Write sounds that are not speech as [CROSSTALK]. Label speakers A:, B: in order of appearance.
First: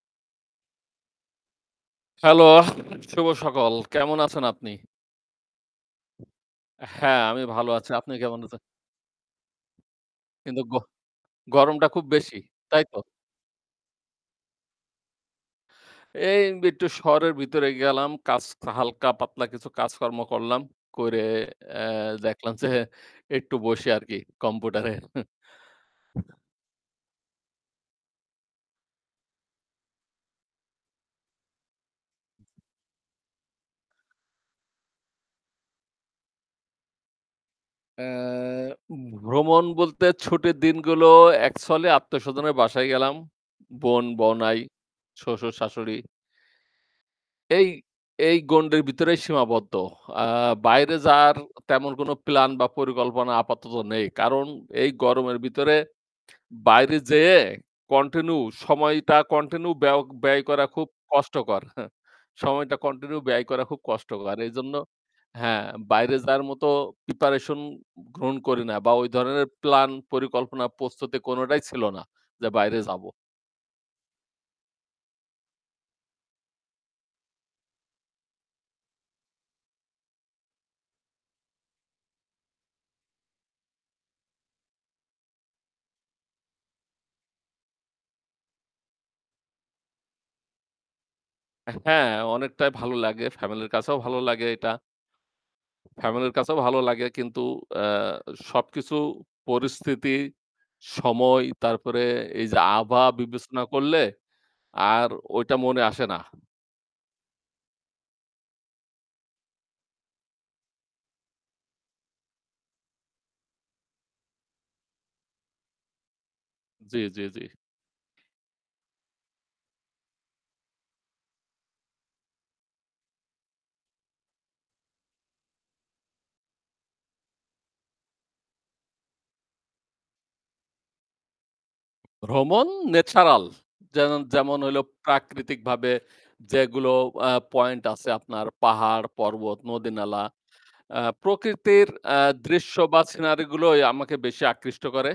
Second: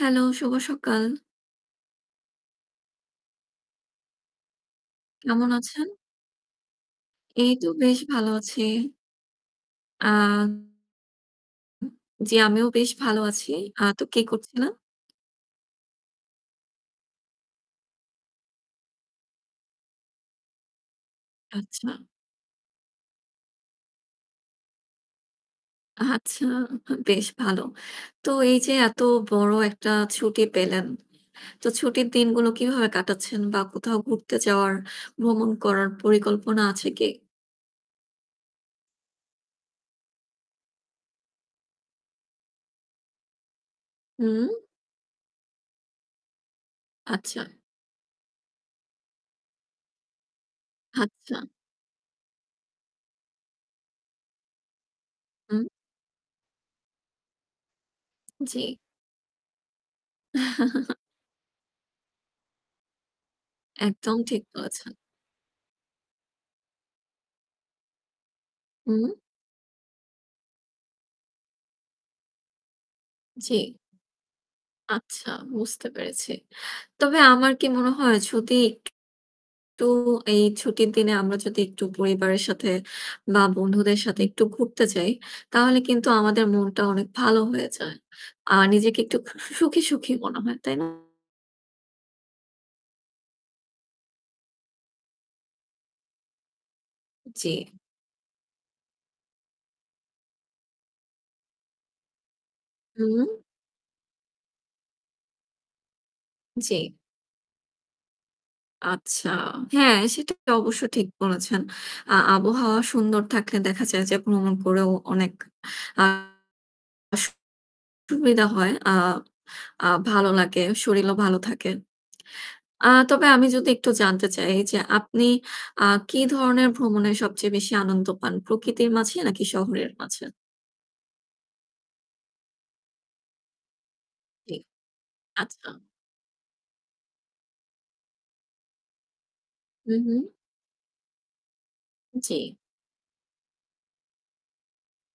A: Hello, শুভ সকাল।
B: Hello, শুভ সকল। কেমন আছেন আপনি?
A: কেমন আছেন?
B: হ্যাঁ, আমি
A: এই তো
B: ভালো আছি।
A: বেশ
B: আপনি
A: ভালো
B: কেমন আছেন?
A: আছি। আ
B: কিন্তু গহ গরমটা খুব
A: জি
B: বেশি,
A: আমিও
B: তাই
A: বেশ
B: তো?
A: ভালো আছি। আ তো কে করছিলেন?
B: এই একটু শহরের ভিতরে গেলাম। কাজ, হালকা-পাতলা কিছু কাজকর্ম করলাম। করে, এ্যা
A: আচ্ছা।
B: দেখলাম যে একটু বসে আর কি কম্পিউটারে।
A: আচ্ছা হা বেশ ভালো। তো এই যে এত বড় একটা ছুটি পেলেন, তো ছুটির দিনগুলো কিভাবে কাটাচ্ছেন বা কোথাও ঘুরতে যাওয়ার, ভ্রমণ করার পরিকল্পনা আছে কি?
B: এ্যা ভ্রমণ বলতে ছুটির দিনগুলো এক ছলে আত্মীয়স্বজনের বাসায় গেলাম। বোন,
A: হুম?
B: বওনাই, শ্বশুর-শাশুড়ি
A: আচ্ছা।
B: এই এই গন্ডির ভিতরে সীমাবদ্ধ। আ বাইরে যাওয়ার
A: আচ্ছা।
B: তেমন কোন plan বা পরিকল্পনা আপাতত নেই। কারণ এই গরমের
A: উম
B: ভিতরে বাইরে যেয়ে continue
A: জি।
B: সময়টা continue ব্যও ব্যয় করা খুব
A: [CHUCKLES]
B: কষ্টকর [SCOFFS] সময়টা continue ব্যয় করা খুব
A: একদম
B: কষ্টকর।
A: ঠিক
B: এজন্য
A: বলেছেন।
B: হ্যাঁ, বাইরে যাওয়ার মতো preparation গ্রহণ করি না বা ওই
A: হুম?
B: ধরনের plan, পরিকল্পনা, প্রস্তুতি কোনটাই ছিল না যে বাইরে যাব।
A: জি। আচ্ছা, বুঝতে পেরেছি। তবে আমার কি মনে হয় যদি একটু এই ছুটির দিনে আমরা যদি একটু পরিবারের সাথে মা বন্ধুদের সাথে একটু ঘুরতে যাই। তাহলে কিন্তু আমাদের মনটা অনেক ভালো হয়ে যায়। আর নিজেকে একটু সু সুখী, সুখী মনে হয়, তাই না?
B: এ্যা হ্যাঁ, অনেকটাই ভালো লাগে। family-র কাছেও ভালো লাগে এটা। family-র কাছেও ভালো লাগে কিন্তু,
A: জি।
B: এ্যা সবকিছু পরিস্থিতি, সময় তারপরে এই যে আভা
A: হুম?
B: বিবেচনা করলে আর ওইটা মনে আসে না।
A: জি। আচ্ছা, হ্যাঁ, সেটা তো অবশ্যই ঠিক বলেছেন। আ আবহাওয়া সুন্দর থাকলে দেখা যায় যে ভ্রমণ করেও অনেক, আ
B: জি, জি,
A: সু
B: জি।
A: সুবিধা হয়, আ আ ভালো লাগে, শরীরও ভালো থাকে। আ তবে আমি যদি একটু জানতে চাই যে আপনি, আ কি ধরনের ভ্রমণে সবচেয়ে বেশি আনন্দ পান, প্রকৃতির মাঝে নাকি শহরের মাঝে?
B: ভ্রমণ natural। যেনন
A: জি,
B: যেমন হইলো প্রাকৃতিক
A: আচ্ছা।
B: ভাবে যেগুলো, আ point আছে আপনার পাহাড়, পর্বত, নদী
A: হুম, হুম।
B: নালা। আ প্রকৃতির, আ
A: জি।
B: দৃশ্য বা সিনারি গুলোই আমাকে বেশি আকৃষ্ট করে।